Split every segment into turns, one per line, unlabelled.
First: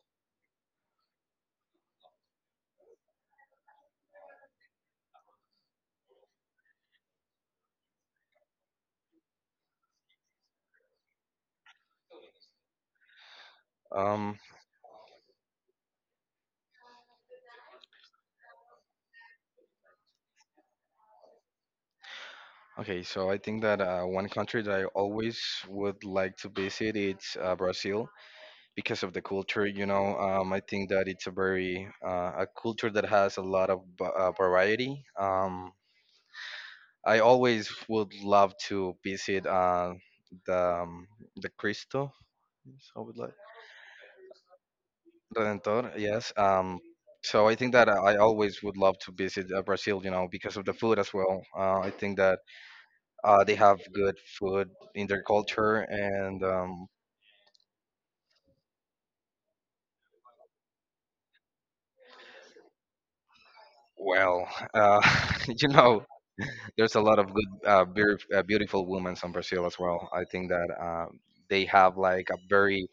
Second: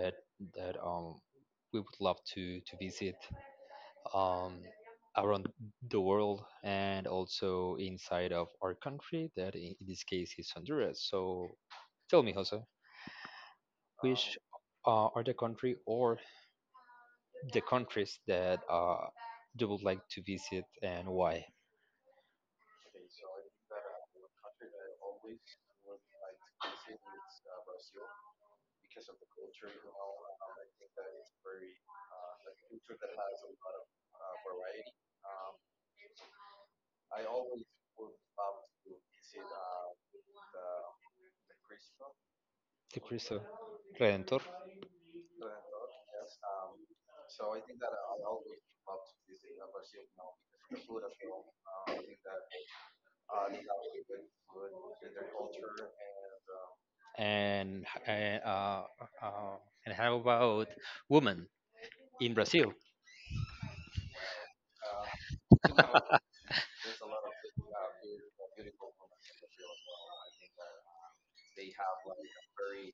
that we would love to visit, um around the world, and also inside of our country that in this case is Honduras. So tell me, Jose, which
Um,
are the country or the countries that you would like to visit and why?
okay, so I think that one country that I always would like to visit it's Brazil because of the culture. I think that it's a culture that has a lot of variety. I always would love to visit the um, the Cristo
The
would like-
Cristo Redentor.
Redentor. Yes. So I think that I always would love to visit Brazil. Because of the food as well. I think that they have good food in their culture, and
And h- and uh, uh and how about women in Brazil?
well, uh, you know, there's a lot of good, beer, beautiful women in Brazil as well. I think that they have like a very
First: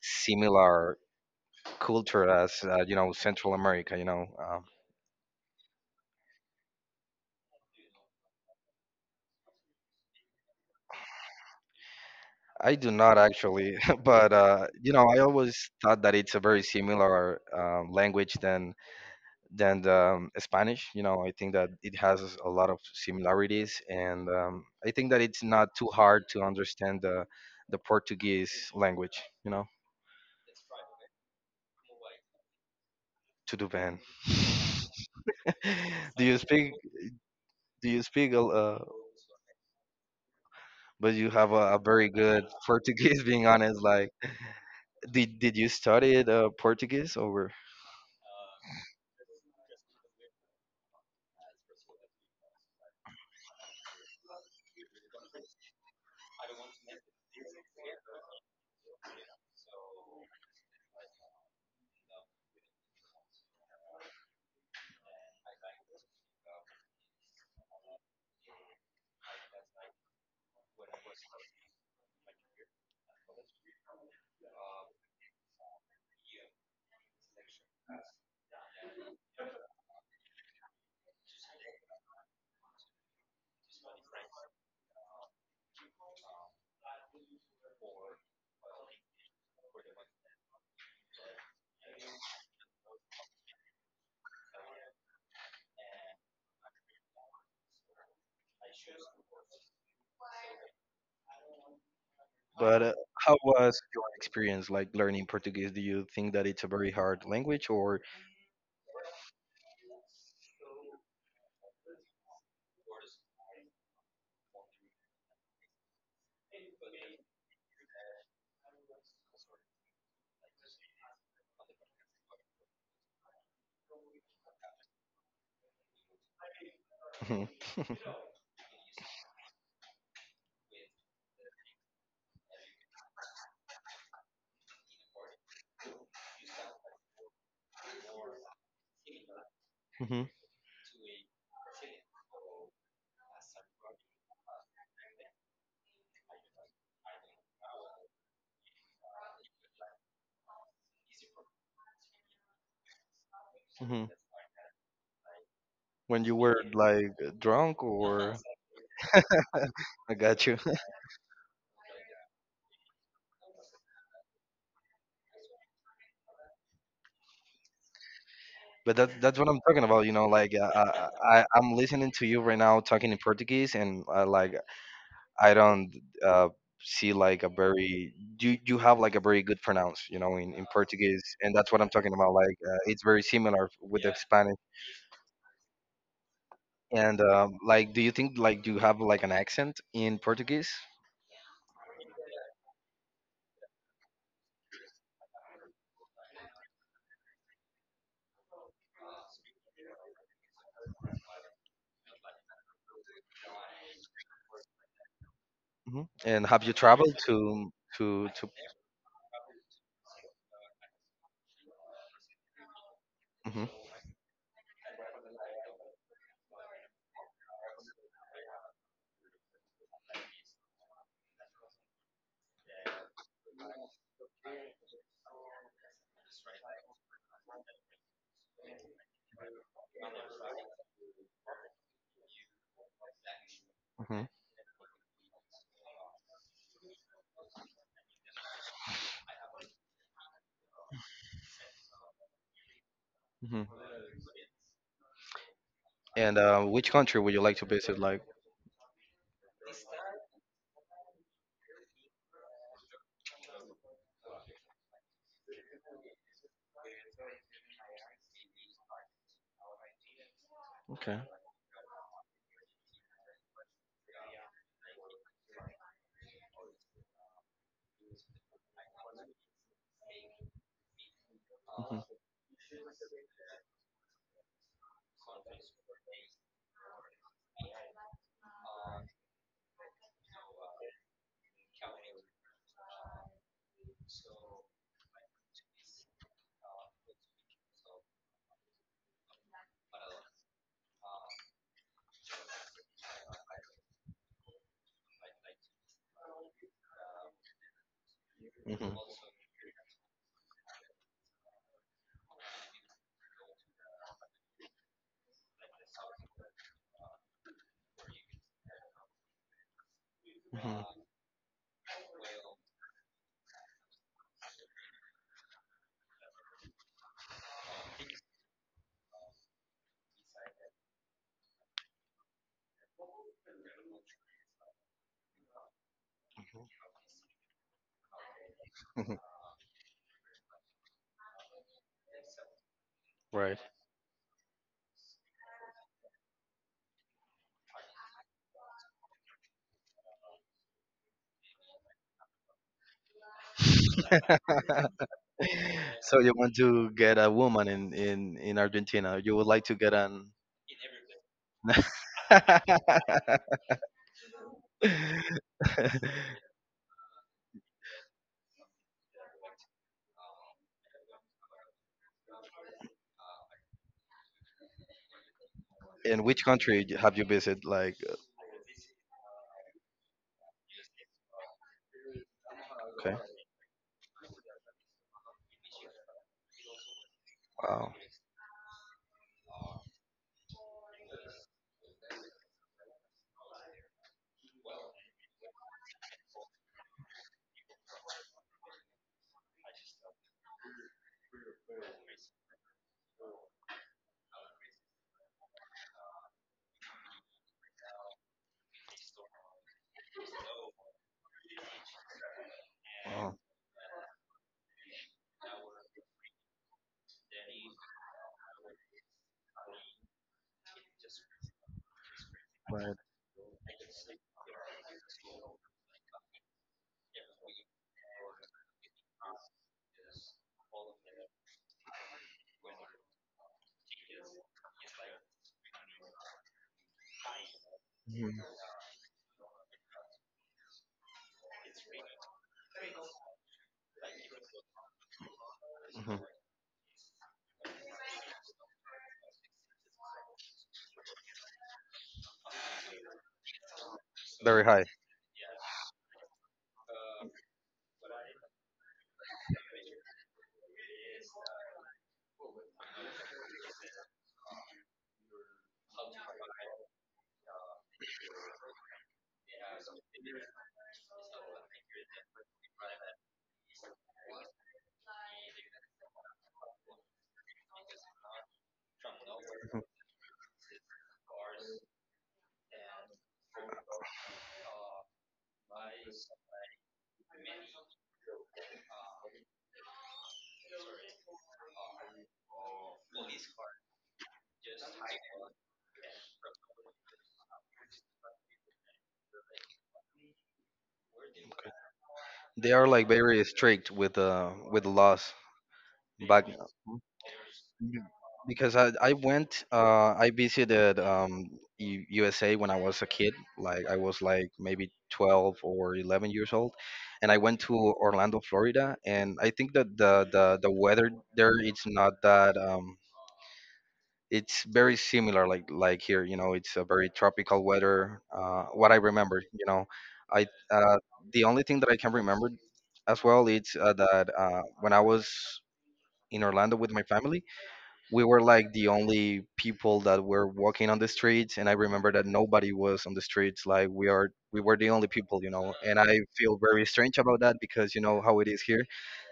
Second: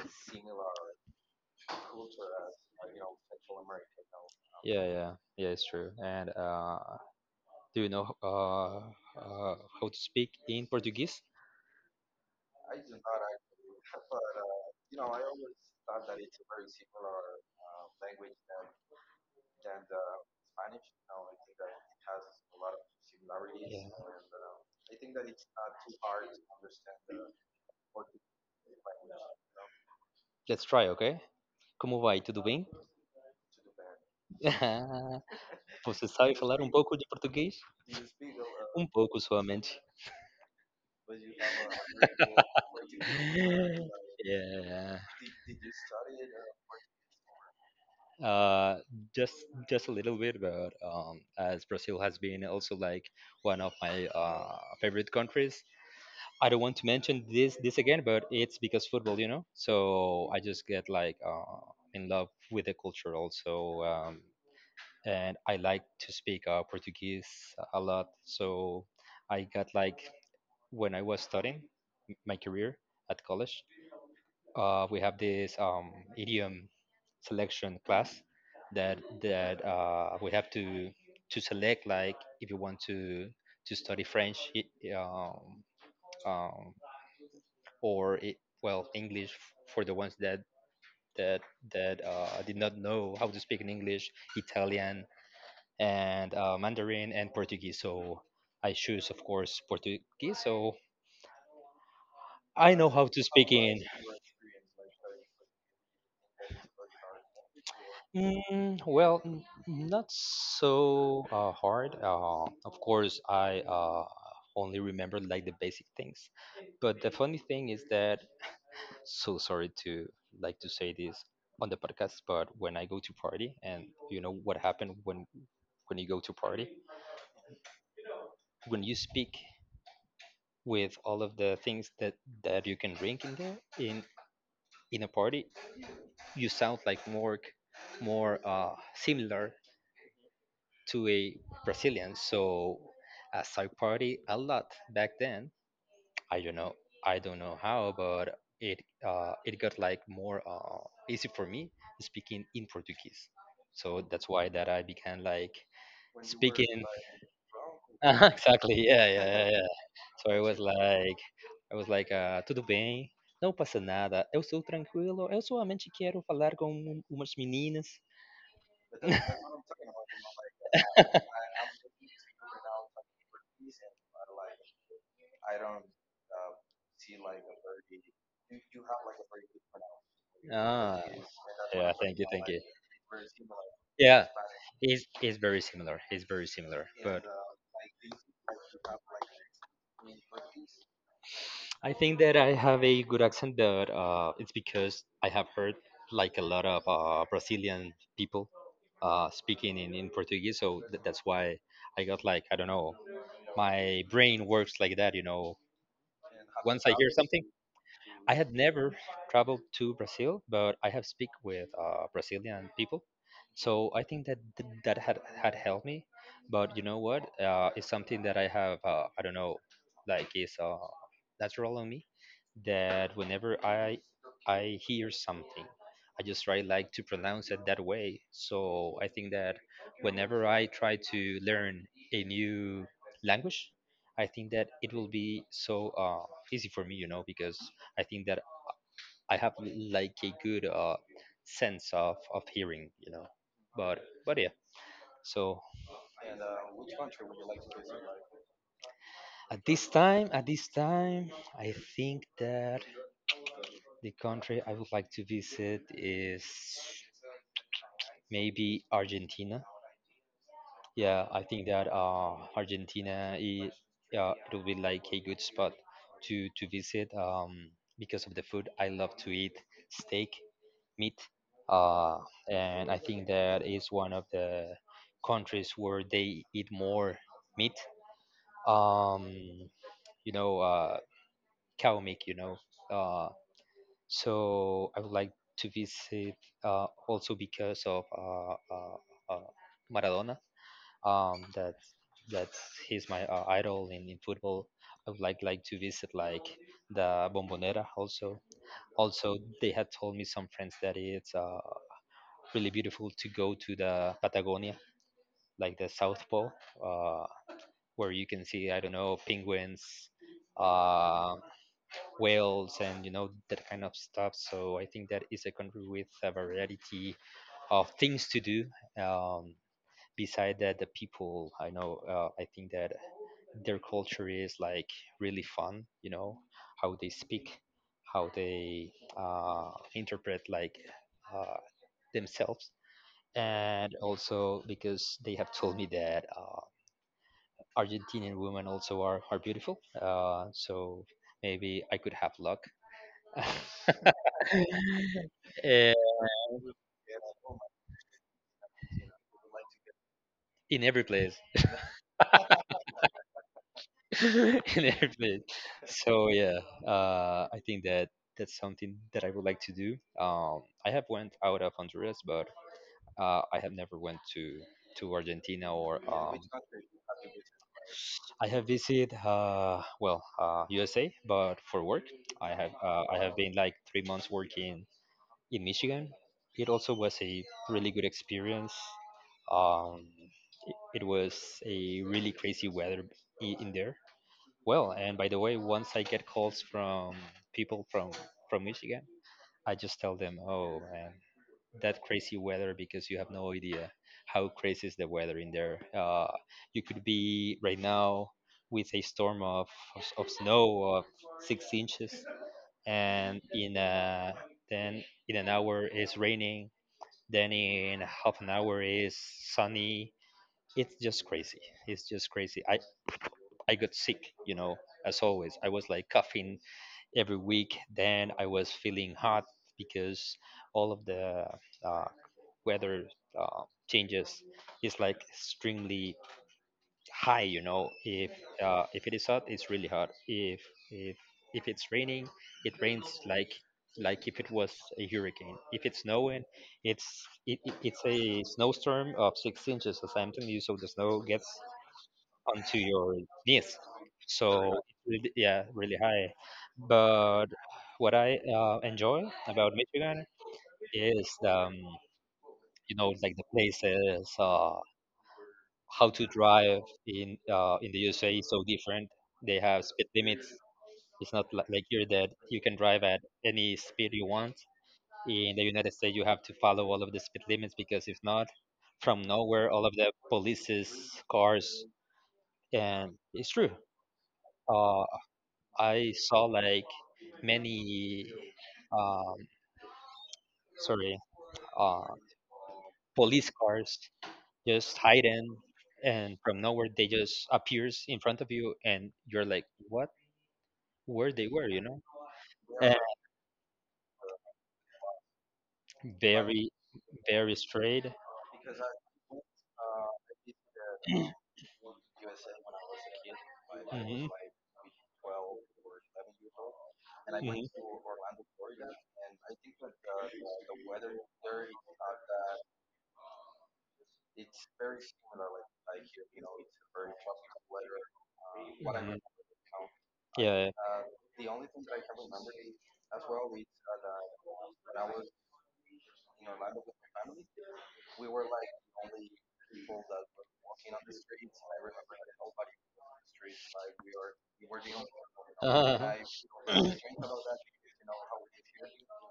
similar culture as Central America.
Yeah, yeah, yeah, it's true. And do you know, uh, how to speak in Portuguese?
I do not actually, but I always thought that it's a very similar language than the Spanish. I think that it has a lot of similarities,
Yeah.
and I think that it's not too hard to understand the Portuguese language.
Let's try, ok? Como vai? Tudo bem?
To do band.
Você
Do
sabe
you
falar
speak?
pouco de português?
Do you speak?
Pouco somente.
But you have a very good Portuguese. Being honest, like,
Yeah.
did you study Portuguese over?
Uh, just a little bit, but as Brazil has been also like one of my favorite countries, I don't want to mention this again, but it's because football, you know. So I just get like, in love with the culture also. And I like to speak Portuguese a lot. So I got like, when I was studying my career at college, we have this, idiom selection class that we have to select, like, if you want to study French, it, um, um, or it, well, English for the ones that that did not know how to speak in English, Italian, and Mandarin and Portuguese. So I choose, of course, Portuguese. So I
But
know how to
how
speak
was
in.
your experience like learning Portuguese? Do you think that it's a very hard language, or?
Mm, well, not so hard. Of course, I only remember like the basic things. But the funny thing is that, so sorry to, like, to say this on the podcast, but when I go to party, and you know what happened when you go to party, when you speak with all of the things that you can drink in there in a party, you sound like more, similar
Mhm.
to a Brazilian. So as I party a lot back then, I don't know. I don't know how, but it got like more, easy for me speaking in Portuguese. So
Hmm.
that's why that I began, like,
When you were
speaking.
like drunk or...
Exactly. Yeah, yeah, yeah, yeah.
I
So I
got you.
was like, I was like, tudo bem, não passa nada. Eu sou tranquilo. Eu solamente quero falar com umas meninas.
But that's what I'm talking about, you know, like I'm listening to you right now talking in Portuguese, and like I don't uh see, like, a very... you have like a very good pronounce, you know, in
Ah,
Portuguese. And that's what I'm
yeah.
talking
Thank you,
about,
thank
like
you.
it's very similar with the
Yeah,
Spanish.
it's very similar. It's very similar,
And
but.
like, do you think like you have like an accent in Portuguese?
I think that I have a good accent, but it's because I have heard like a lot of Brazilian people speaking in Portuguese, so that's why I got like, I don't know, my brain works like that, you know.
Hmm. And have you
Once I hear
traveled
something,
to to
I
to
had never traveled to Brazil, but I have speak with Brazilian people,
hmm.
so I think that that had helped me. But you know what? It's something that I have. I don't know, like, it's natural on me, that whenever I hear something, I just try, like, to pronounce it that way. So I think that whenever I try to learn a new language, I think that it will be so, easy for me, you know, because I think that I have like a good, sense of hearing, you know.
Hmm.
But yeah. So
And which country would you like to visit? Like,
at this time, I think that the country I would like to visit is maybe Argentina.
okay.
Yeah, I think that, Argentina is, it will be like a good spot to visit, because of the food. I love to eat steak, meat. Uh, and I think that is one of the countries where they eat more meat. Um, you know, cow meat. You know, uh, so I would like to visit, also because of uh, Maradona. That that's he's my idol in football. I would like to visit, like, the Bombonera also.
Hmm.
Also, they had told me, some friends, that it's, really beautiful to go to the Patagonia, like the South Pole, uh, where you can see, I don't know, penguins,
Hmm.
uh, whales, and you know, that kind of stuff. So I think that is a country with a variety of things to do. Um, beside that, the people I know, I think that their culture is like really fun. You know how they speak, how they
Hmm.
interpret like, uh, themselves,
Right.
and also because they have told me that, Argentinian women also are beautiful. So maybe I could have luck. Eh,
So you want to get a woman in Argentina? You would like to get an...
in every place. In every place. So yeah, I think that that's something that I would like to do. I have went out of Honduras, but I have never went to Argentina or
In which country have you visited? Like,
I have visited, well, USA, but for work.
okay.
I have been like 3 months working in Michigan. It also was a really
Wow.
good experience. Um, it was a really crazy weather in there. Well, and by the way, once I get calls from people from Michigan, I just tell them, "Oh, man, that crazy weather, because you have no idea how crazy is the weather in there. You could be right now with a storm of, snow of 6 inches,
Wow.
and in a, then in an hour it's raining. Then in half an hour is sunny. It's just crazy. It's just crazy.
Right.
I got sick, you know, as always. I was like coughing every week. Then I was feeling hot because all of the uh, weather changes is like extremely high. You know,
Mhm.
if it is hot, it's really hot. If if it's raining, it rains like if it was a hurricane. If it's
Mhm.
snowing, it's a snowstorm of 6 inches or something. You so the snow gets onto your knees. So
Very high.
really- yeah, really high. But what I enjoy about Michigan is, you know, like the places. How to drive in the USA is so different. They have speed limits. It's not like here, that you can drive at any speed you want. In the United States, you have to follow all of the speed limits, because if not, from nowhere, all of the police's cars. And it's true. Uh, I saw like many, um, sorry, uh, police cars just hidden, and from nowhere they just appears in front of you, and you're like, what? Where they were, you know,
They are
and
like very strict with with the laws. Back.
very, very straight.
Because I went I visited USA when I was a kid, like I was
Hmm.
like maybe 12 or 11 years old, and I went to
Hmm.
Orlando, Florida. And I think that the weather there it's not that... it's very similar, like here, you know. It's a very tropical weather, what I remember, you know. I
Yeah.
uh, the only thing that I can remember as well is that when I was in Orlando with my family, we were like the only people that were walking on the streets. And I remember that nobody was on the streets. Like, we were the only people, you know. And I
Yeah.
feel very strange about that, because you know how it is here,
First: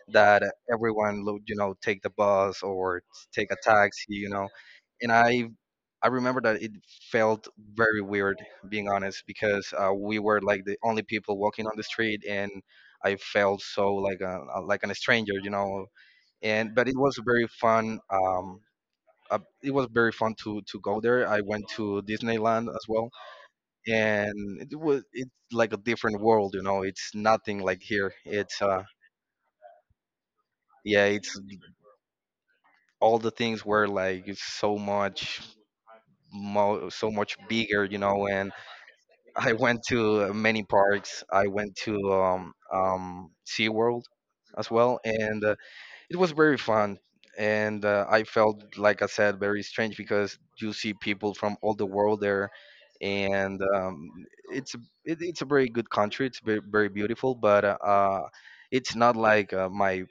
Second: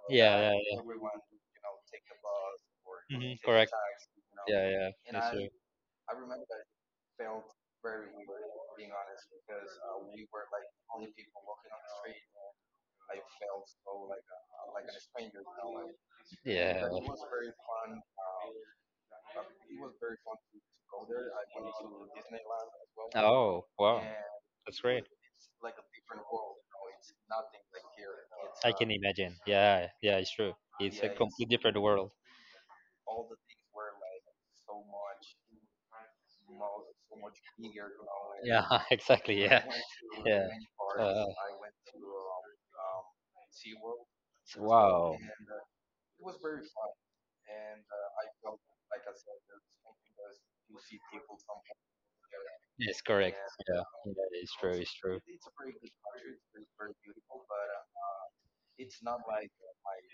that
yeah. Yeah. Yeah.
everyone take the bus or
Hmm.
take a
Correct.
taxi, you know.
Yeah. Yeah.
And
That's
I
true.
I remember that it felt very weird, being honest, because we were like the only people walking on the street, and I felt so like like an stranger, you know. And but
Yeah.
it was very fun. It was very fun to go there. I went to Disneyland as well,
Oh, wow.
and it
That's great.
was it's like a different world, you know. It's nothing like here. It's
I can imagine. Yeah. Yeah. It's true. It's
yeah,
a
it's...
complete different world.
all the things were like so much so much bigger, you know. And
Yeah, exactly.
I
Yeah,
went to
yeah.
many parks.
Uh,
I went to SeaWorld as well, and it was very fun. And I felt, like I said, very strange because you see people from all the world there,
yes, correct.
and
Yeah, yeah, it's true.
it's a-
It's true.
it's a very good country. It's very, very beautiful, but it's not like my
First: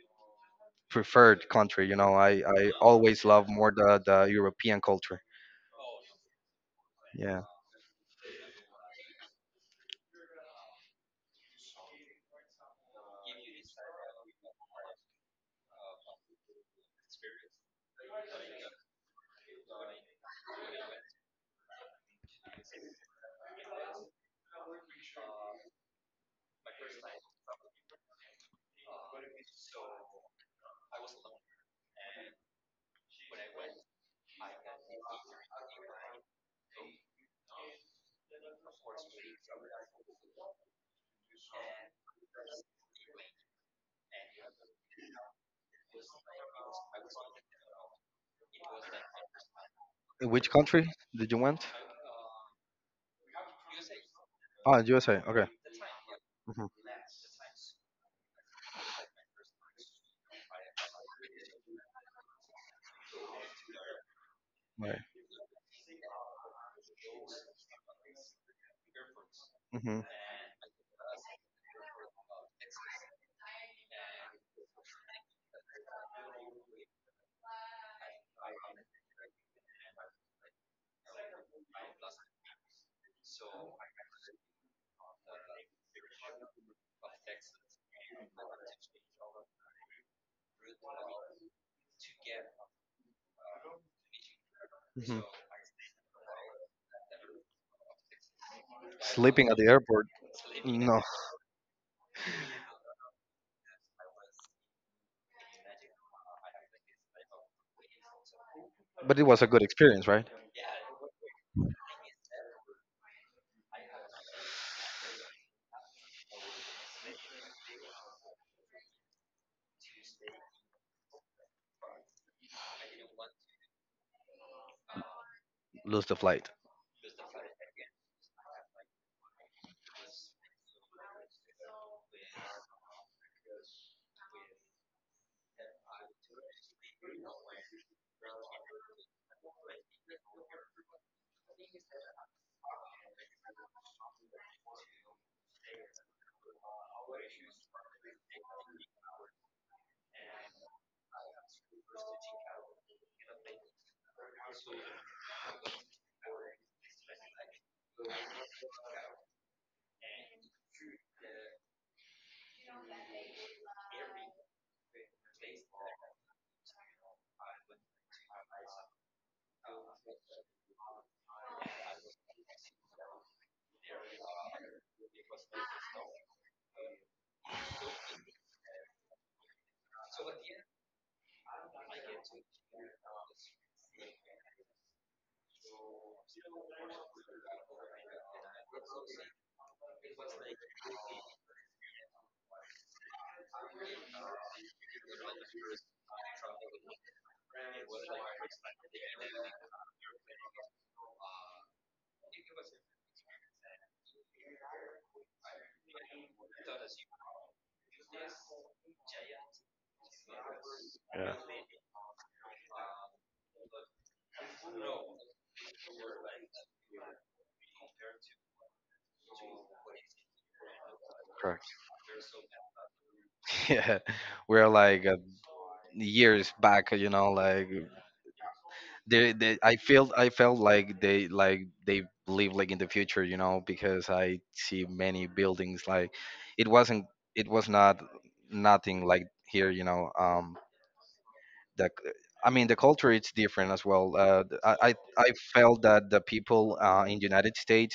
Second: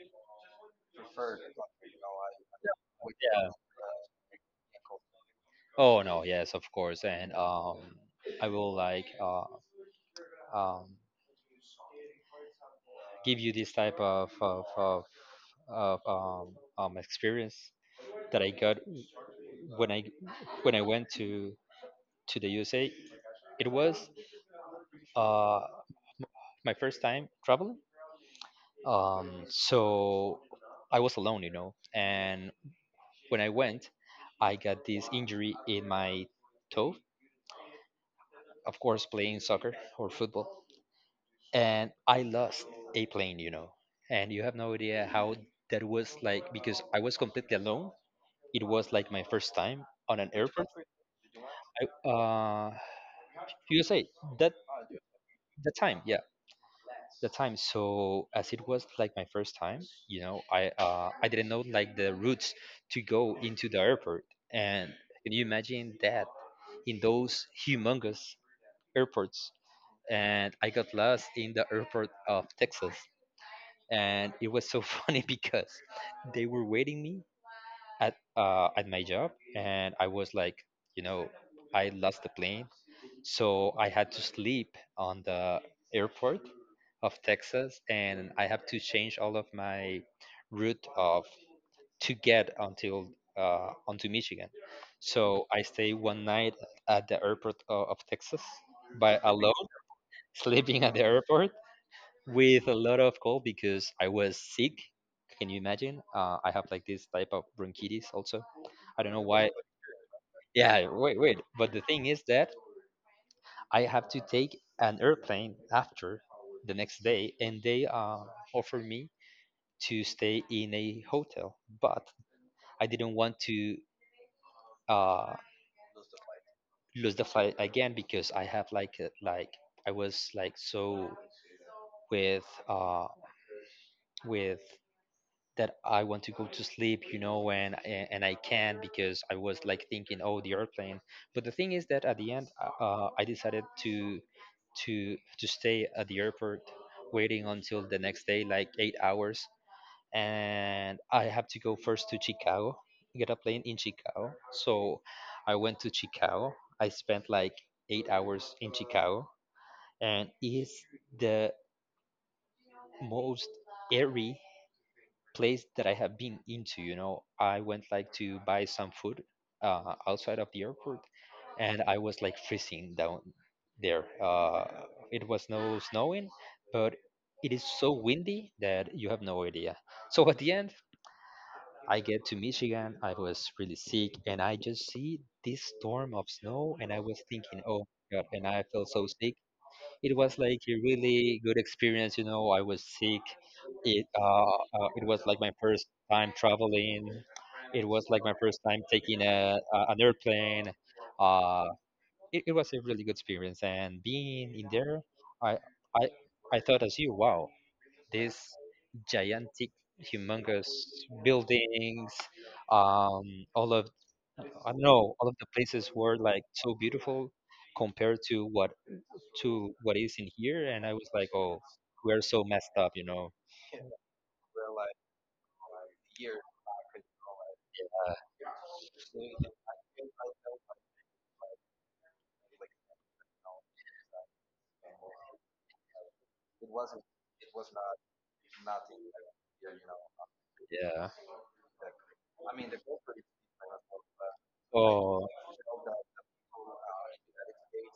preferred country. You know, I always love
Yeah.
more the European culture.
Oh no. Yes, of course. And
Yeah.
I will like, um give you this type of experience that I got when I went to the USA. It was, uh my first time traveling. So I was alone, you know, and when I went, I got this injury in my toe, of course, playing soccer or football, and I lost a plane, you know. And you have no idea how that was like, because I was completely alone. It was like my first time on an
In which
airport.
country did you went?
I, uh, USA, that
Ah, USA. Okay.
the time, yeah,
Hmm.
the time. So as it was like my first time, you know, I didn't know like the routes to go into the airport, and
Right.
can you imagine that, in those humongous airports,
Hmm.
and I got lost in the airport of Texas, and it was so funny, because they were waiting me at my job, and I was like, you know, I lost the plane, so I had to sleep on the airport of Texas, and I have to change all of my route of, to get until, onto Michigan.
Hmm.
So I stay one night at the airport of Texas, by
Sleeping at the
alone,
airport.
sleeping at
No,
the airport, with a lot of cold because I was sick. Can you imagine? I have like this type of bronchitis also. I don't
but
know
it was a
why.
good experience, right?
Yeah, wait, wait. But the thing is that I have to take an airplane after, the next day, and they, offered me to stay in a hotel, but I didn't want to, uh,
Lose the flight.
lose the flight again, because I have like like I was like so with, with that I want to go to sleep, you know, and I can't, because I was like thinking, oh, the airplane. But the thing is that at the end, I decided to stay at the airport, waiting until the next day, like 8 hours, and I have to go first to Chicago, get a plane in Chicago. So I went to Chicago. I spent like 8 hours in Chicago, and it's the most eerie place that I have been into. You know, I went like to buy some food outside of the airport, and I was like freezing down there. It was no snowing, but it is so windy that you have no idea. So at the end, I get to Michigan. I was really sick, and I just see this storm of snow, and I was thinking, oh my God, and I felt so sick. It was like a really good experience. You know, I was sick. It it was like my first time traveling. It was like my first time taking a an airplane. Uh, it was a really good experience, and being in there, I I I thought as you, wow, this gigantic, humongous buildings, all of I don't know, all of the places were like so beautiful compared to what is in here, and I was like, oh,
Correct.
we're so messed up, you know.
Yeah, we're like years back, you know, like they I felt like they live like in the future, you know, because I see many buildings like... it wasn't it was not nothing like here, you know.
Yeah.
The c- I mean, the culture it's different as well.
Oh.
I felt that the people in the United States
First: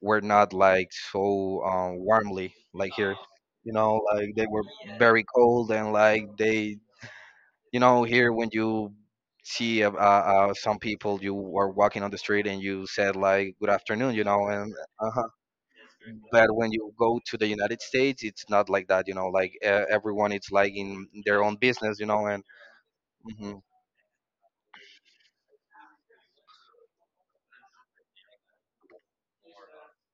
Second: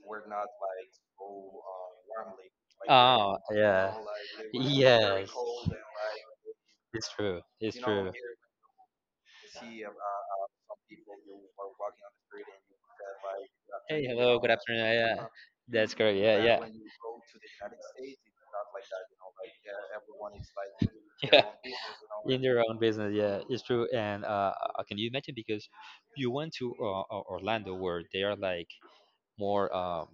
were not like so warmly like here,
Oh.
you know,
Yeah.
like they were very
Yes.
cold and like they...
It's true. It's
you know,
true.
here, when you see some people, you are walking on the street and you said like good
Hey,
afternoon, you
hello.
know.
Good
And
afternoon.
uh
Yeah. That's correct. Yeah.
but
Yeah.
when you go to the United States, it's not like that, you know. Like, everyone is like in
Yeah.
their own business, you know.
In
And
your own business, yeah,
hmm.
it's true. And can you imagine? Because you went to Orlando, where they are like more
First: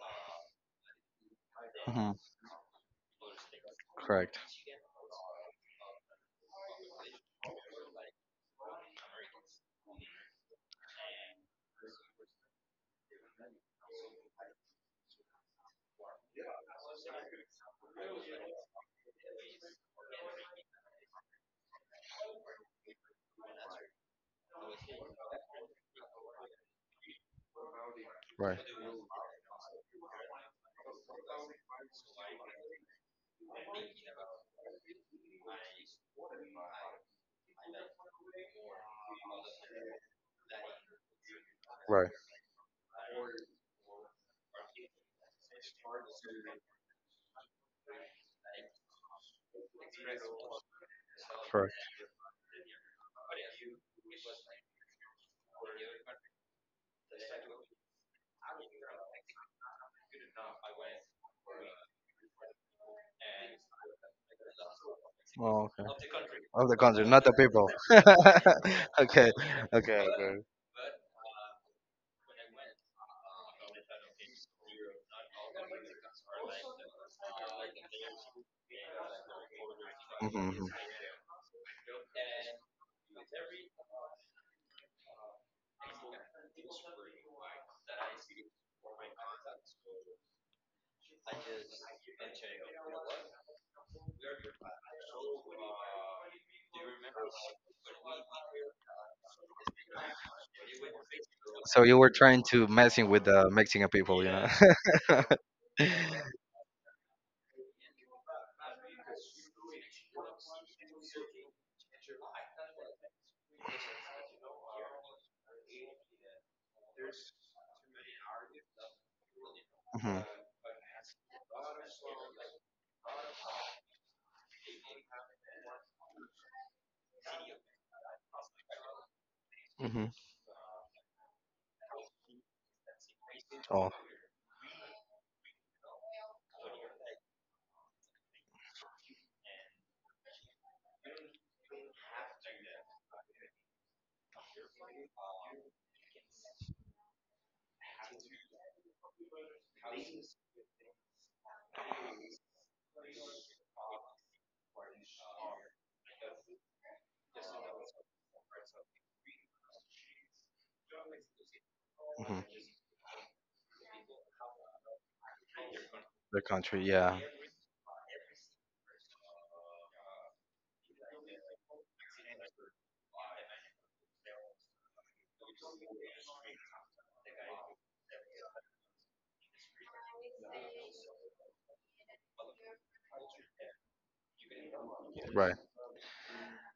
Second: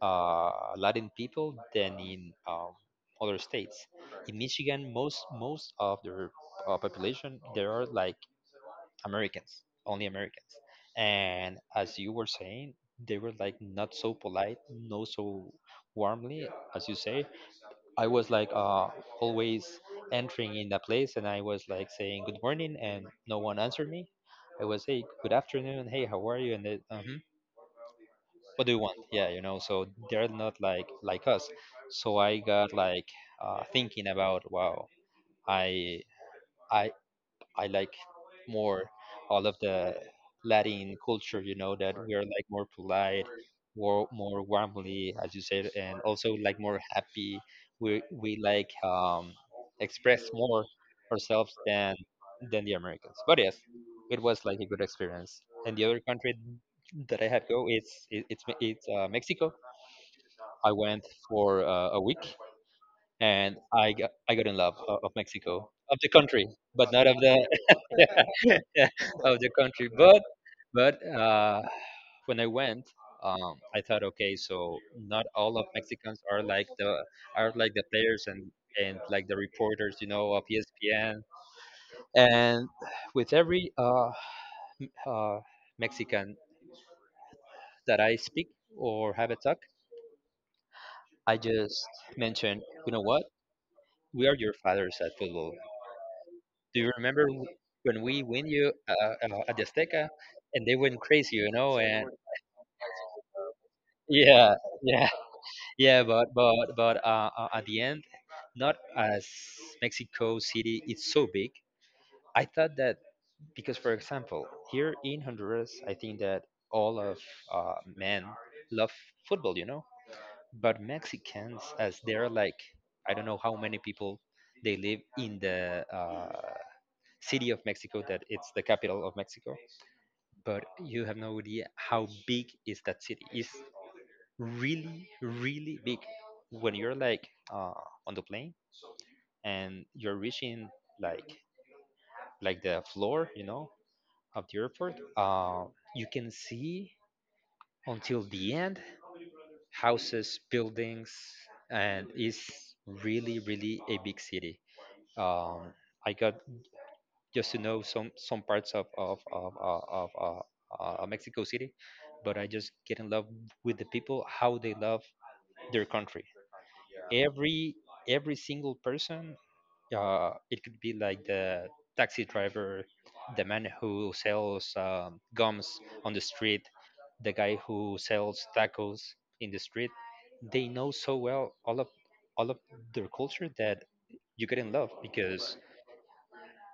uh, Latin people than
Hmm.
in other states.
Correct.
In Michigan, most of their population there are like Americans, only Americans. And as you were saying, they were like not so polite, not so warmly, as you say. I was like always entering in the place, and I was like saying good morning, and no one answered me. I was hey good afternoon, hey how are you, and they, uh,
Right.
what do you want, yeah, you know, so they're not like like us. So I got like thinking about, wow, i i I like more all of the Latin culture, you know, that
Right.
we're like more polite, more warmly as you said, and also like more happy. We like express more ourselves
Correct.
than the Americans. But yes, it was like a good experience. And the other country that I have go, it's it's Mexico. I went for a week, and I got in love of
Oh,
Mexico,
okay.
of the country,
Of the
but
country,
not of
not the
the
people. Okay,
of the country.
okay,
But
okay.
but uh, when I went, I thought, okay, so not all of Mexicans are like the players and like the reporters, you know, of
Hmm.
ESPN. And with every uh, Mexican that I speak or have a talk, I just mention, you know what? We are your fathers at football. Do you remember when we win you at the Azteca, and they went crazy, you know?
So you
And
were trying to messing with the Mexican people, you know?
yeah, yeah, yeah. But but but uh, uh, at the end, not as Mexico City, it's so big. I thought that because, for example, here in Honduras, I think that all of men love football, you know.
Hmm.
But Mexicans, as they're like, I don't know how many people they live in the city of Mexico, that it's the capital of Mexico,
Hmm.
but you have no idea how big is that city. It's
Oh,
really, really big. When you're like on the plane and you're reaching like like the floor, you know, of the airport, you can see until the end houses, buildings, and it's really, really a big city. Um, I got just to know some parts of Mexico City, but
mhm.
I just get in love with the people how they love their country.
The country, yeah.
Every every single person, it could be like the taxi driver, the man who sells gums on the street, the guy who sells tacos in the street. They know so well all of their culture that you get in love
Right.
because.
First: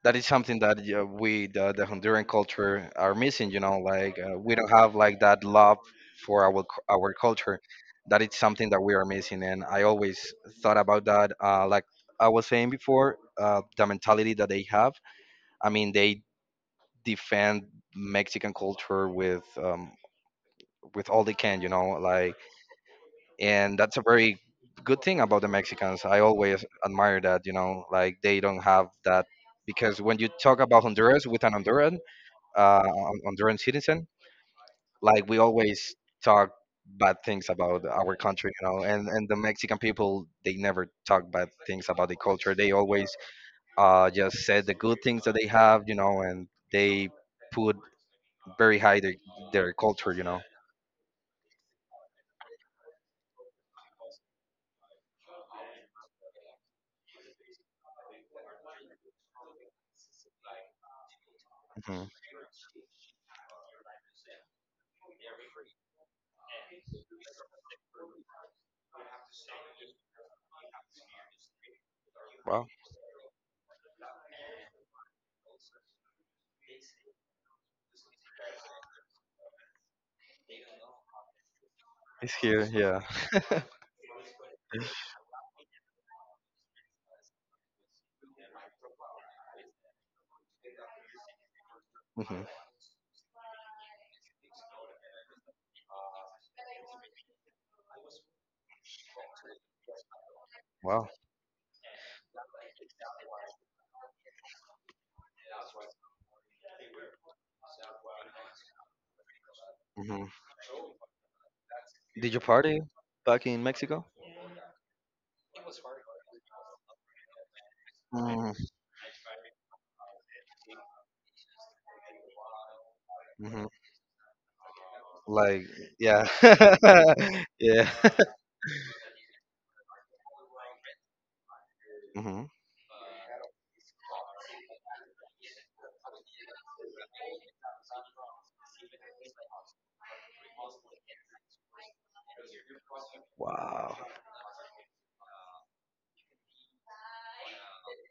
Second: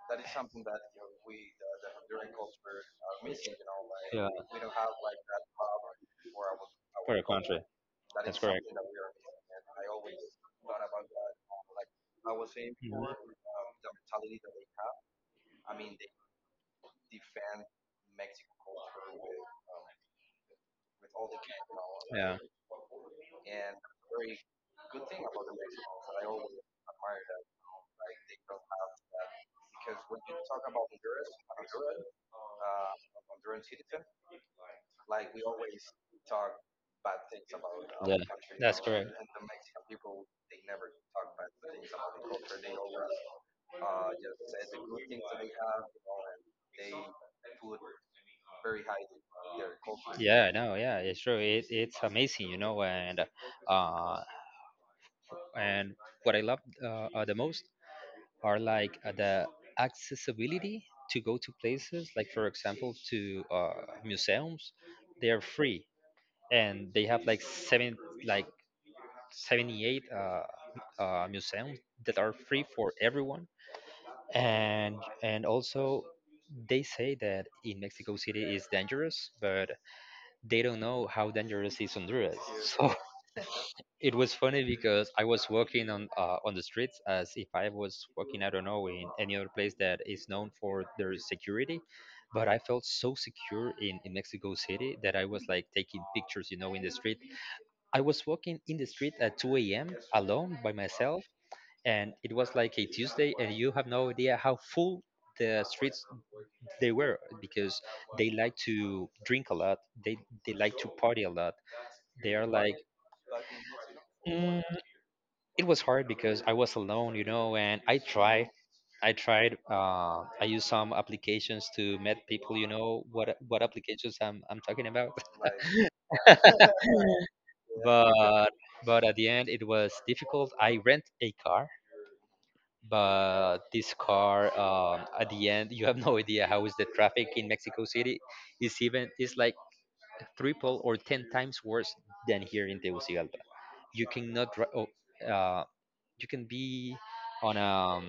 That is something that, yeah, we, the Honduran culture, are missing. You know, like we don't have like that love for our
For the country.
culture. That is
That's correct.
something that we are missing, and I always thought about that. Like I was saying before, the mentality that they have. I mean, they defend Mexican culture with all they can. You know,
Yeah.
like, and that's a very good thing about the Mexicans. I always admire that. You know, like, they don't have that, because when you talk about Honduras with an Honduran, Honduran citizen. Like, we always talk bad things about
Yeah,
our country, you
that's
know, and
correct.
and the Mexican people, they never talk bad things about the culture. They always just said the good things that they have, you know, and they put
uh,
very high their culture, you know.
yeah, no, yeah, it's true. It's amazing, you know. And uh, and what I love the most are like the accessibility to go to
Hmm.
places, like for example, to museums. They are free, and they have like seven, like 78 museums that are free
Wow,
for everyone. and and also they say that in Mexico City is dangerous, but they don't know how dangerous is
it's
Honduras.
here,
So
yeah.
it was funny because I was walking on the streets as if I was walking, I don't know, in any other place that is known for their security.
Hmm.
But I felt so secure in Mexico City that I was like taking pictures, you know, in the street. I was walking in the street at 2 a.m. alone by
Wow.
myself, and it was like a Tuesday, and you have no idea how full the streets they were because they like to drink a lot, they
Hmm.
like to party a lot.
Did
They
you
are like,
party back in Mexico?
mm, it was hard because I was alone, you know, and I tried.
Mm-hmm.
I tried. I used some applications to meet people. You know what applications I'm talking about.
Like, yeah. Yeah.
But but at the end, it was difficult. I rent a car,
Hmm.
but this car, at the end, you have no idea how is the traffic in Mexico City. It's even it's like triple or 10 times worse than here in Tegucigalpa.
Wow.
You cannot dri- Oh, uh, you can be on a um,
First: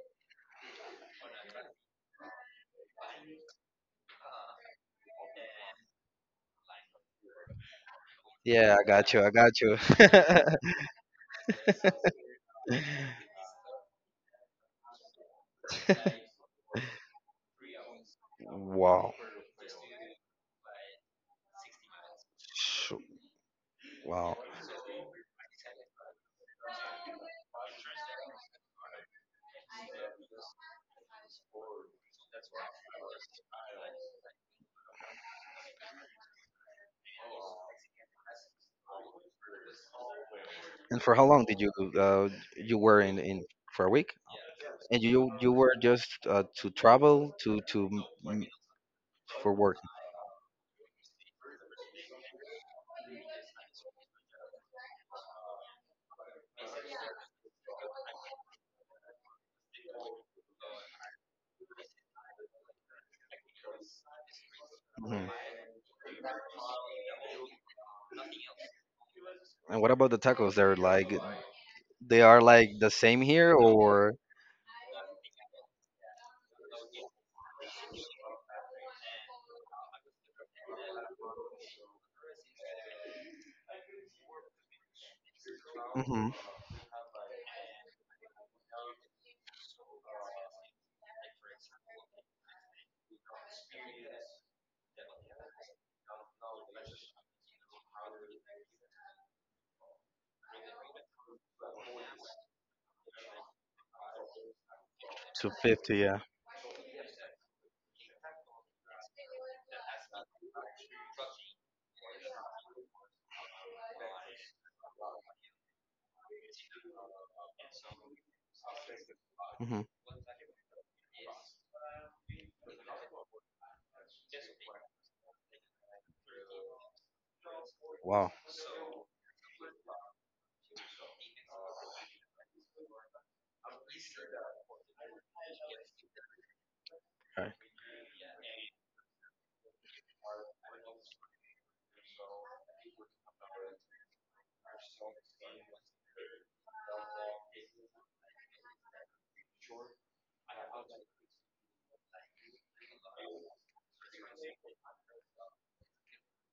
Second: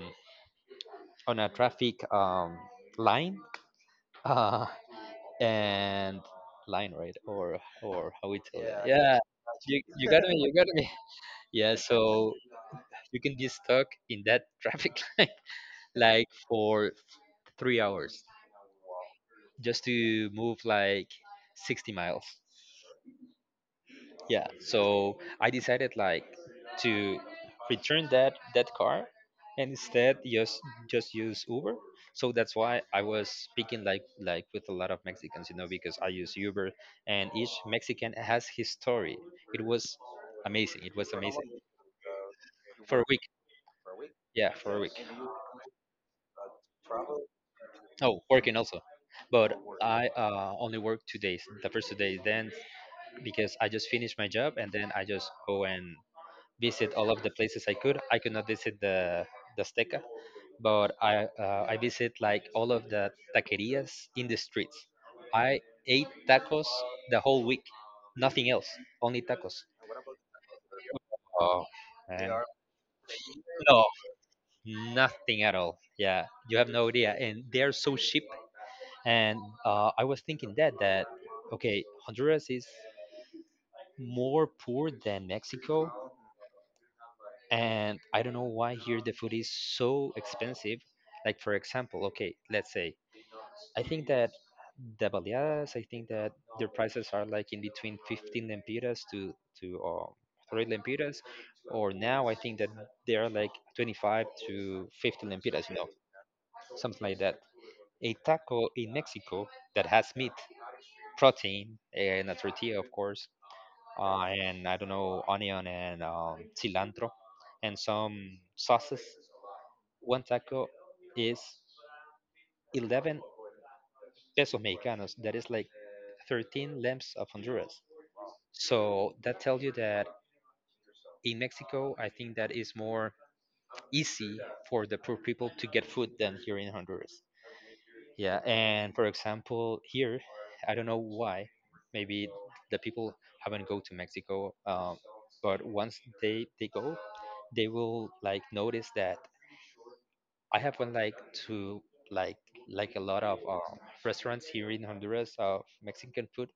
on a traffic line, uh, and line right, or how we tell
Yeah, I
that. Yeah,
got
yeah,
you. I got you.
you got me, you got me, yeah. So you can be stuck in that traffic line like for 3 hours
Wow.
just to move like 60 miles.
Shoot. Wow.
Yeah, so I decided like to return that car and instead just use Uber. So that's why I was speaking like with a lot of Mexicans, you know, because I use Uber, and each Mexican has his story. It was amazing. It
And
was
for how long
amazing.
did uh, you
For
were
a week.
in for a week?
Yeah, for a week.
And you were just to travel
Oh, working also.
for
But
work.
I only work 2 days. The first 2 days, then because I just finished my job and then I just go and visit all of the places I could. I could not visit the Azteca, but I visit like all of the taquerias in the streets. I ate tacos the whole week, nothing else, only tacos.
And what about the tacos? They're like,
Oh,
they
and
are like the same here,
no,
or
nothing at all. Yeah, you have no idea, and they are so cheap. And I was thinking that okay, Honduras is more poor than Mexico,
mm-hmm?
and I don't know why here the food is so expensive. Like for example, okay, let's say I think that the baleadas, I think that their prices are like in between 15 lempiras to to uh, 3 lempiras, or now I think that they are like 25 to 50 lempiras, you know,
250, yeah.
something like that. A taco in Mexico that has meat, protein, and a tortilla, of course, and I don't know, onion and cilantro, and some sauces.
Hmm.
One taco is 11 pesos mexicanos. That is like 13 lamps of Honduras.
Wow.
So that tells you that in Mexico, I think that is more easy for the poor people to get food than here in Honduras.
Okay.
Yeah, and for example, here, I don't know why, maybe the people haven't go to Mexico, but once they go, they will like notice that I have went like to like like a lot of restaurants here in Honduras of Mexican food,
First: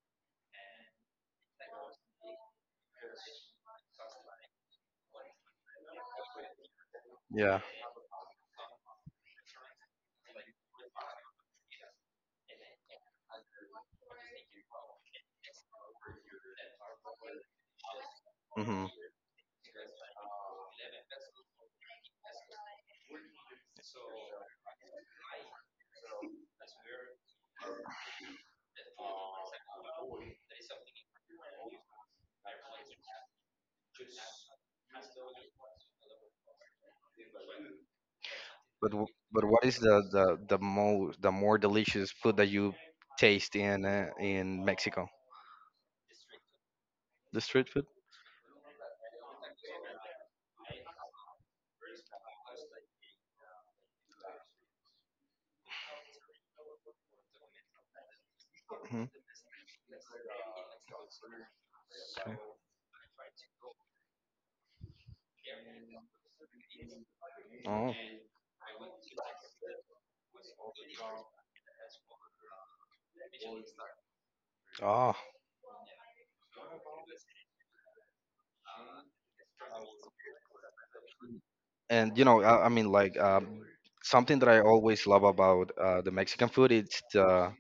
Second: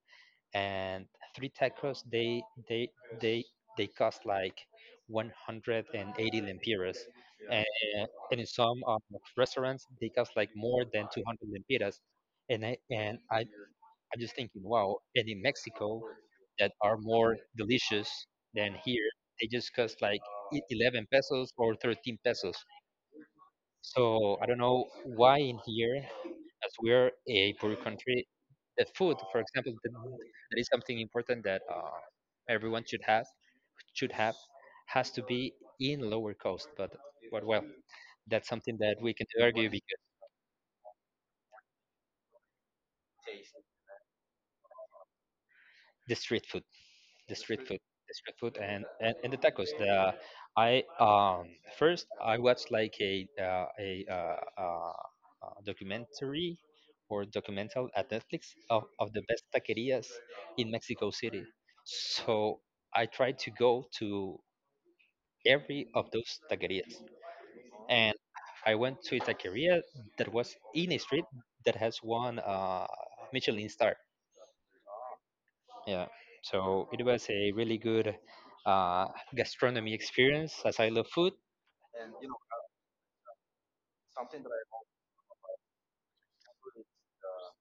and three tacos they they they cost like 180 lempiras,
Yeah.
and, and in some restaurants they cost like more than 200 lempiras, and I'm just thinking, wow, and in Mexico that are more delicious than
Hmm.
here, they just cost like e, 11 pesos or 13 pesos. So I don't know why in here, as we're a poor country, the food, for example, that is something important that everyone should have should have has to be in lower cost. But well, that's something
But
that
w-
we can
but what
argue
is the
because.
the the most, the more delicious food that you taste in Mexico?
The street food. The
The
street
street
food,
food.
the street food, and the tacos. The I First I watched like a documentary or documental at Netflix
Hmm.
of the best taquerias in Mexico City. So I tried to go to every of those taquerias, and I went to a taqueria that was in a street that has one Michelin star.
Oh.
Yeah, so it was a really good uh, gastronomy experience as I love food.
and you know I mean, like, something that I always love about the Mexican food, it's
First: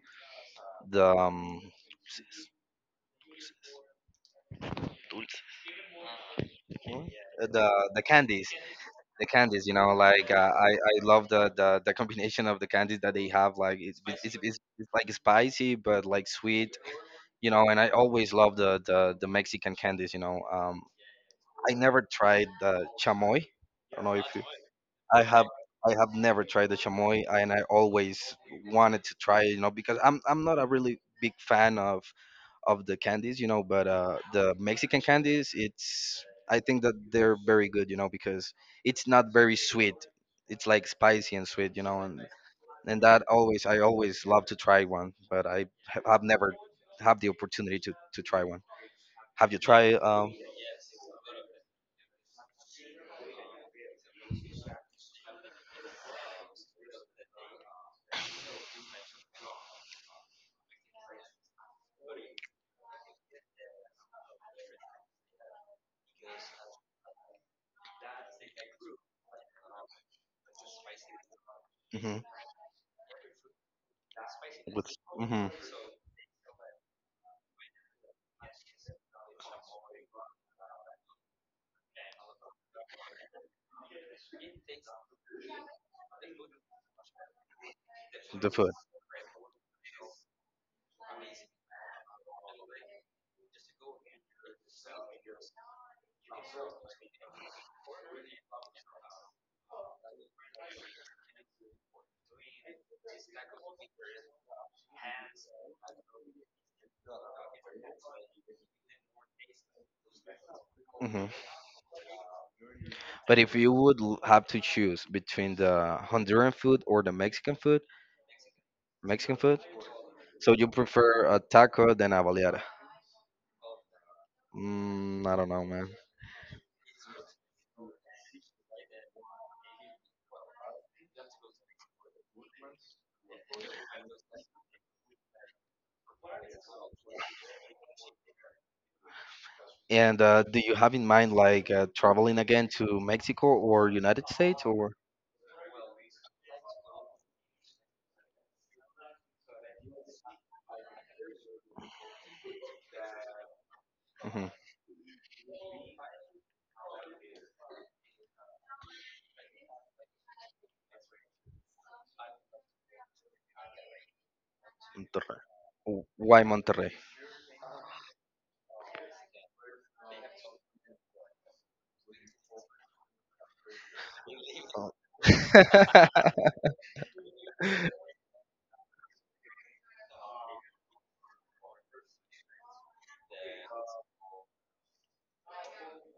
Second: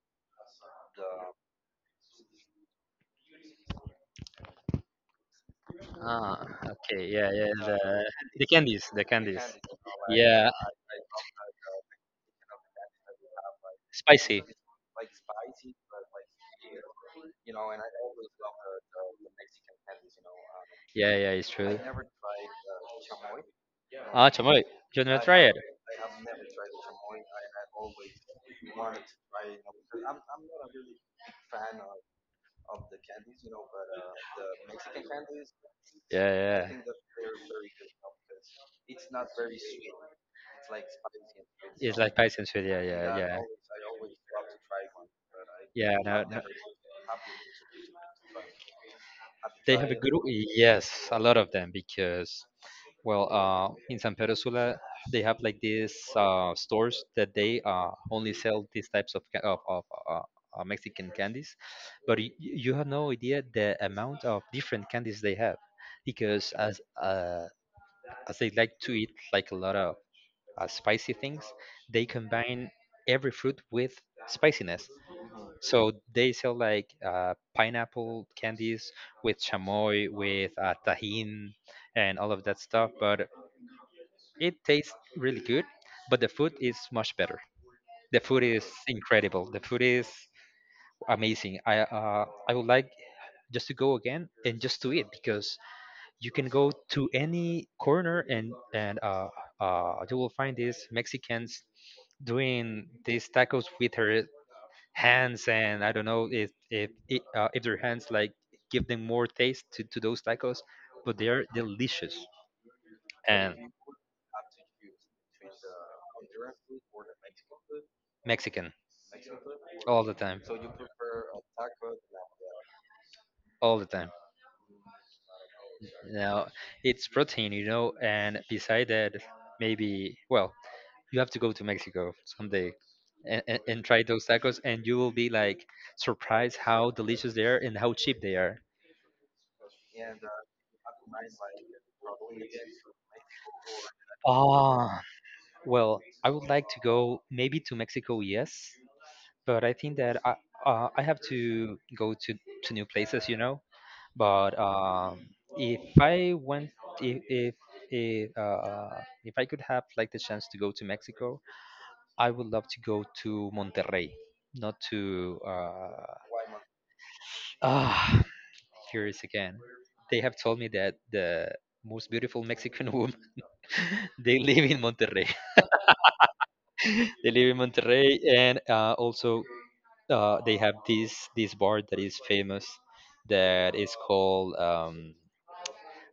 the um, s-
Ah, okay,
mm,
yeah, yeah,
the
the
candies,
candies, the
the
candies.
candies, you know, like
Yeah,
I love the combination of the candies that they have. Like, it's it's, it's,
spicy.
it's it's like spicy but like sweet, you know. And I always love the Mexican candies, you know.
Yeah, yeah, it's
I
true.
never tried the chamoy, I don't know if...
Ah, chamoy. You
I
never try
have
it?
I have never tried the chamoy, and I always wanted to try it, you know, because I'm not a really big fan of the candies, you know, but the Mexican candies, it's... I
Yeah, yeah.
think that they're very good, you know, because it's not very sweet. It's like spicy and sweet, you
It's
know,
like spicy and sweet. Yeah,
and
yeah,
that
yeah.
always I always love to try one, but
Yeah,
have
no, no.
never have the opportunity to try one. Have you
They have a
tried
good, yes, a lot of them because in San Pedro Sula, they have like these stores that they only sell these types of uh, Mexican candies, but you have no idea the amount of different candies they have, because as they like to eat like a lot of spicy things, they
hmm...
combine every fruit with
with
spiciness.
hmm...
So they sell like pineapple candies with chamoy, with tahin, and all of that stuff, but it tastes really good, but the food is much better. The food
the
is
food?
incredible. The food is amazing. I would like just to go again and just to eat because you can go to any corner and you will find these Mexicans doing these tacos with her hands and I don't know if their hands like give them more taste to those tacos, but
Hmm.
they are delicious
But if
and
you would have to choose between the Honduran food or the
Mexican
Mexican food,
all the time.
so you prefer a taco than a baleada?
All the time.
Mm, I don't know, man.
Now it's protein, you know, and beside that, maybe well, you have to go to Mexico someday and try those tacos, and you will be like surprised how delicious they are and how cheap they are.
And do you have in mind, like, traveling again to Mexico or United States, or...
Ah, well, I would like to go maybe to Mexico, yes, but I think that I have to go to new places, you know.
Mhm.
But if I went, if if if, uh, if I could have like the chance to go to Mexico, I would love to go to Monterrey, not
Monterrey?
to
Why Monterrey?
ah, Paris again. They have told me that the most beautiful Mexican woman they live in Monterrey. they live in Monterrey, and also they have this bar that is famous that is called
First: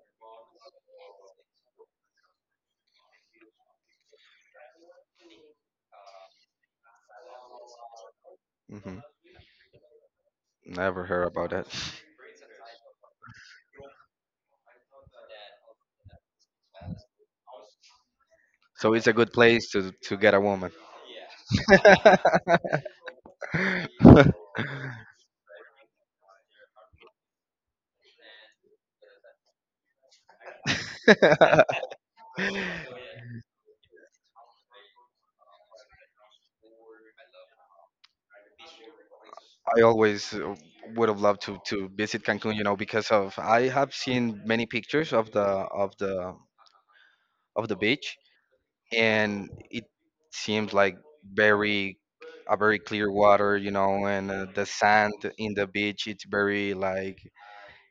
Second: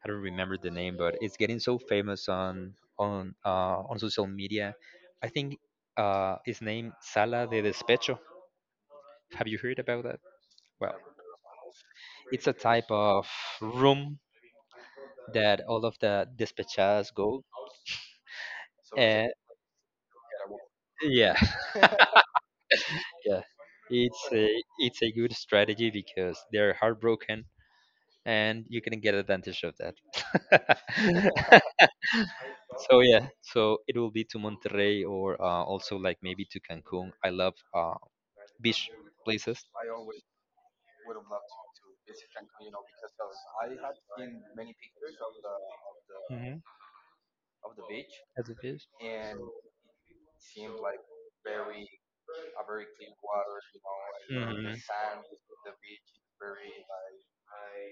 I don't remember the name, but it's getting so famous on on social media. I think his name Sala de Despecho.
Hmm.
Have you heard about that? Well,
Never heard about that.
it's a type of room that all of the despachas go.
So it's a
And
good place to get a woman.
yeah, yeah. It's a it's a good strategy because they're heartbroken and you can get advantage of
I
that. So yeah, so it will be to Monterrey or also like maybe to Cancun. I love beach places.
always would have loved to visit Cancun, you know, because of I have seen many pictures of the of the
Hmm.
of the beach,
As a
and it seems like very... a very clear water, you know, and the
mhm.
sand in the beach.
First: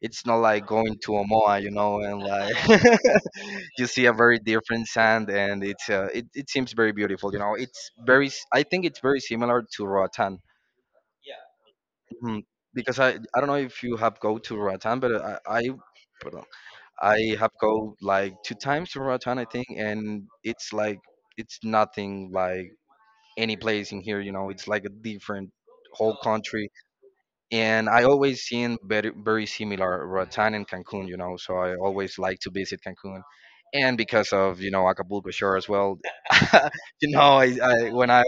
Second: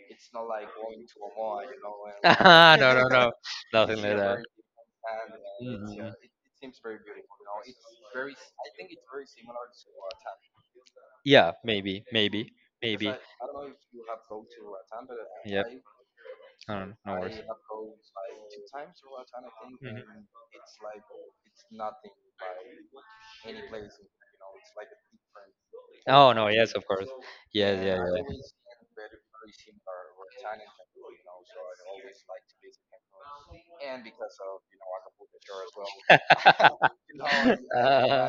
It's not like going to Omoa, you know, and like
And
you see a very different sand, and
shivering.
it seems very beautiful, you know. I think it's very similar to Roatan.
Yeah, maybe, maybe.
Mm,
Because
because I don't know if you have go to Ratan, but I pardon,
I don't know.
I have go like two times to Ratan, I think, and it's nothing like any place in here. You know, it's like a different whole
Oh no!
country,
Yes.
and I always seen very, very similar Ratan and Cancun, you know. So I always like to visit Cancun. And because of, you know, Acapulco Shore as well. You know, I when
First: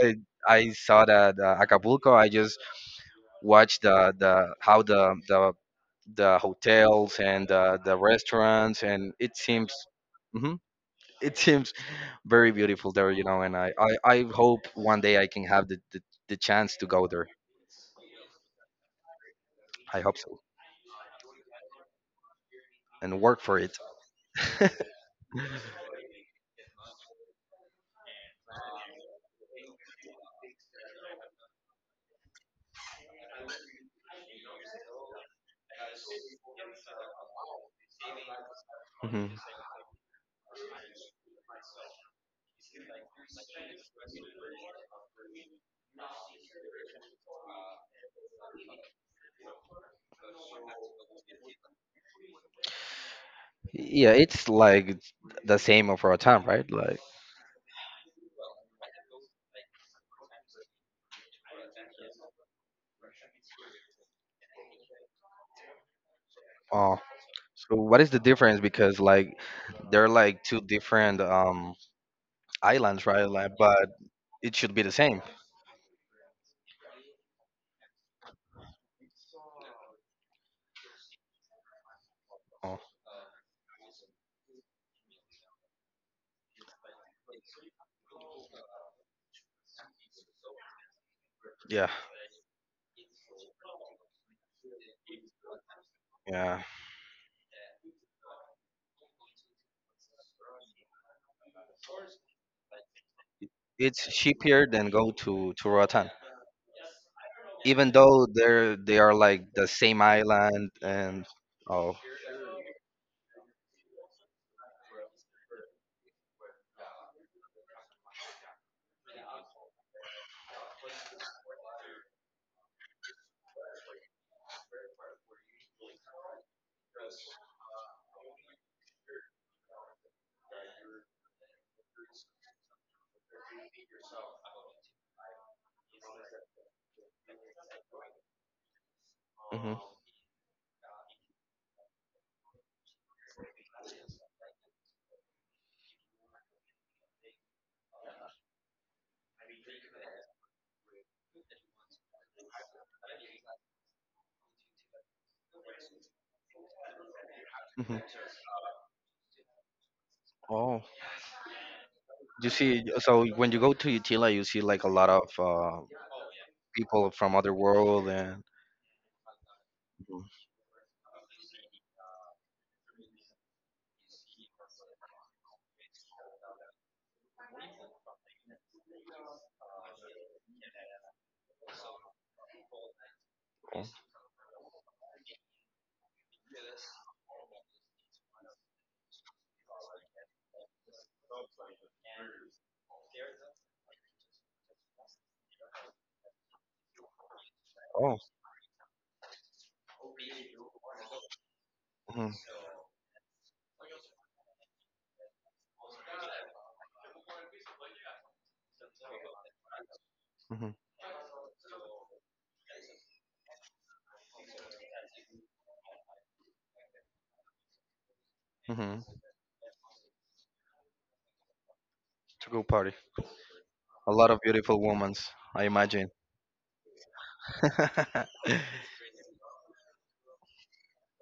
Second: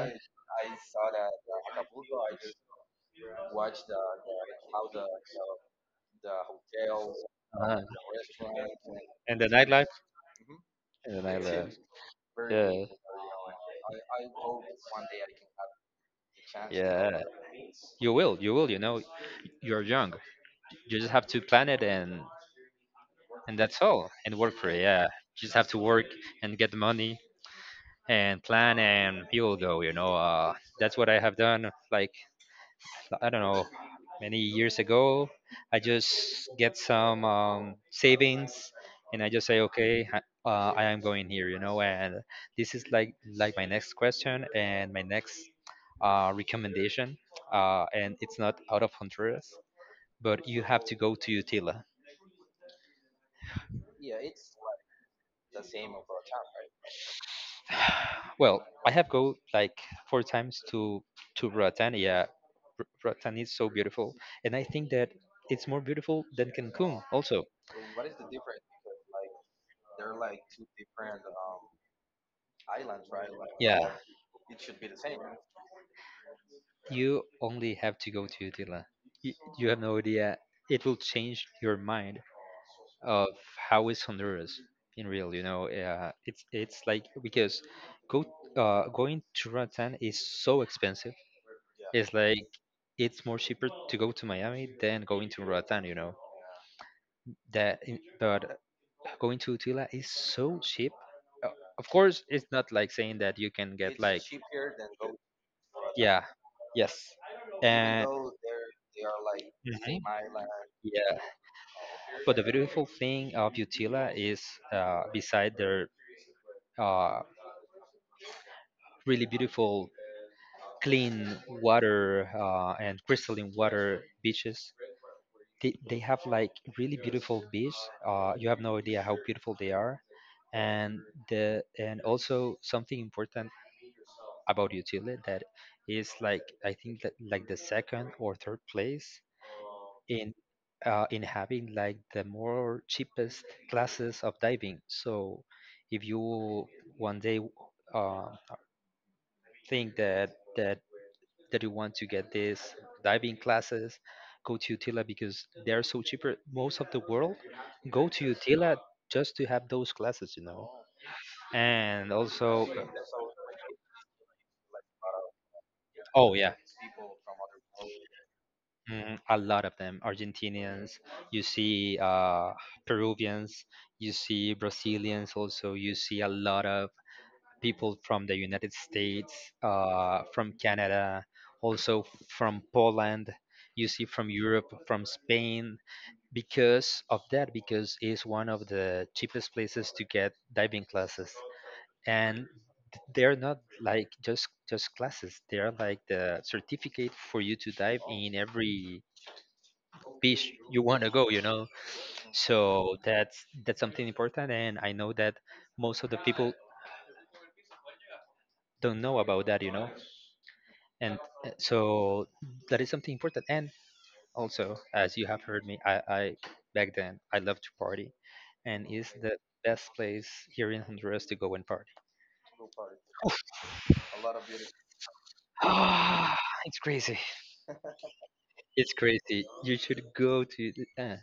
I saw that Acapulco, I just watched the hotels and
I
the restaurants, and
and the nightlife.
mhm,
And
it seems
the
very
yeah.
beautiful there, you know. And I hope one day I can have the chance to go
Yeah.
there.
You will. You will. You know, you're
I
young.
hope so,
You just have to plan it
and work
and
for it.
that's all. And work for it. Yeah. Just have to work and get the money and plan and you will go. You know, that's what I have done. Like I don't know, many years ago, I just get some savings and I
Mhm.
just say, okay, I am going here. You know, and this is like my next question and my next recommendation, and it's not out of Honduras, but you have to go to Utila.
Yeah, it's like the same of our time, right? Like,
Well, I have go like four times to Roatan. Yeah, Roatan is so beautiful, and I think that it's more beautiful than
oh,
Cancun. Also,
so what is the difference? Because like, they're like two different islands, right? Like, but
yeah,
it should be the same.
you only have to go to Utila. You, you have no idea. It will change your mind.
Oh,
Of how is Honduras in real. You know, it's like because go going to Roatan is so expensive.
yeah,
It's like it's more cheaper to go to Miami than going to Roatan. You know
yeah.
that, in- but going to Utila is so cheap. Uh, Of course, it's not like saying that you can get
It's
like to
cheaper than go
Roatan,
to Roatan,
yeah, yes,
even
and
though they are like the
mhm.
same island,
Yeah,
and... oh.
but the beautiful thing of Utila is beside their. Uh. Really beautiful, clean water and crystalline water beaches. They have like really beautiful beach. You have no idea how beautiful they are. And the and also something important about Utile that is like I think that like the second or third place
Hmm.
in in having like the more cheapest classes of diving. So if you one day uh, think that that that you want to get this diving classes, go to Utila because they are so cheaper. Most of the world
Hmm.
go to Utila just to have those classes, you know.
Oh,
And
you
also,
see, so when you go to Utila, you see like a lot of
oh yeah,
people from other world, and
mhm, a lot of them Argentinians, you see Peruvians, you see Brazilians also, you see a lot of people from the United States, from Canada, also from Poland,
mhm.
you see from Europe, from Spain. Because of that because it's one of the cheapest places to get diving classes and they're not like just classes, they're like the certificate for you to dive
Oh,
in every beach you want to go, you know.
hmm.
So that's something important and I know that most of the people don't know about that, you know.
Hmm.
And so that is something important and also, as you have heard me, I back then I loved to party, and
Hmm.
is the best place here in Honduras to go and party.
To go party. A lot of beautiful women, I imagine.
Ah, it's crazy. It's crazy. You should go to. The- uh.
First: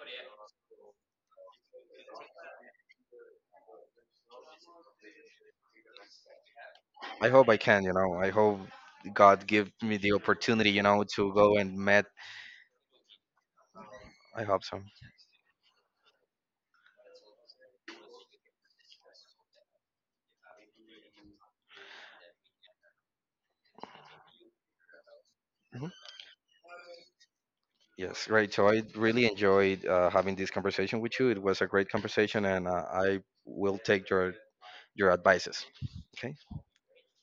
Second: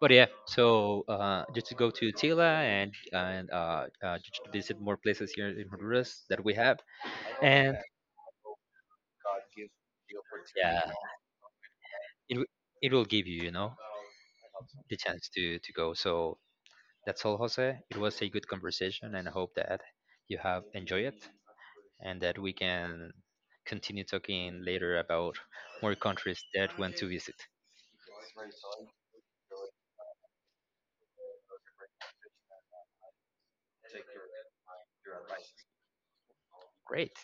But yeah, so just to go to Tila and and just to visit more places here in Honduras that we have,
I hope I
and
can, you know. I hope God give me the opportunity,
yeah,
you know, to go and met.
it w- it will give you, you know,
I hope so.
the
Mm-hmm.
chance to go. So that's all, Jose. It was a good conversation, and I hope that you have enjoyed it and that we can continue talking later about more countries that want to visit.
Yes, great. So I really enjoyed having this conversation with you. It was a great conversation, and I will take your advices. Okay.
Great.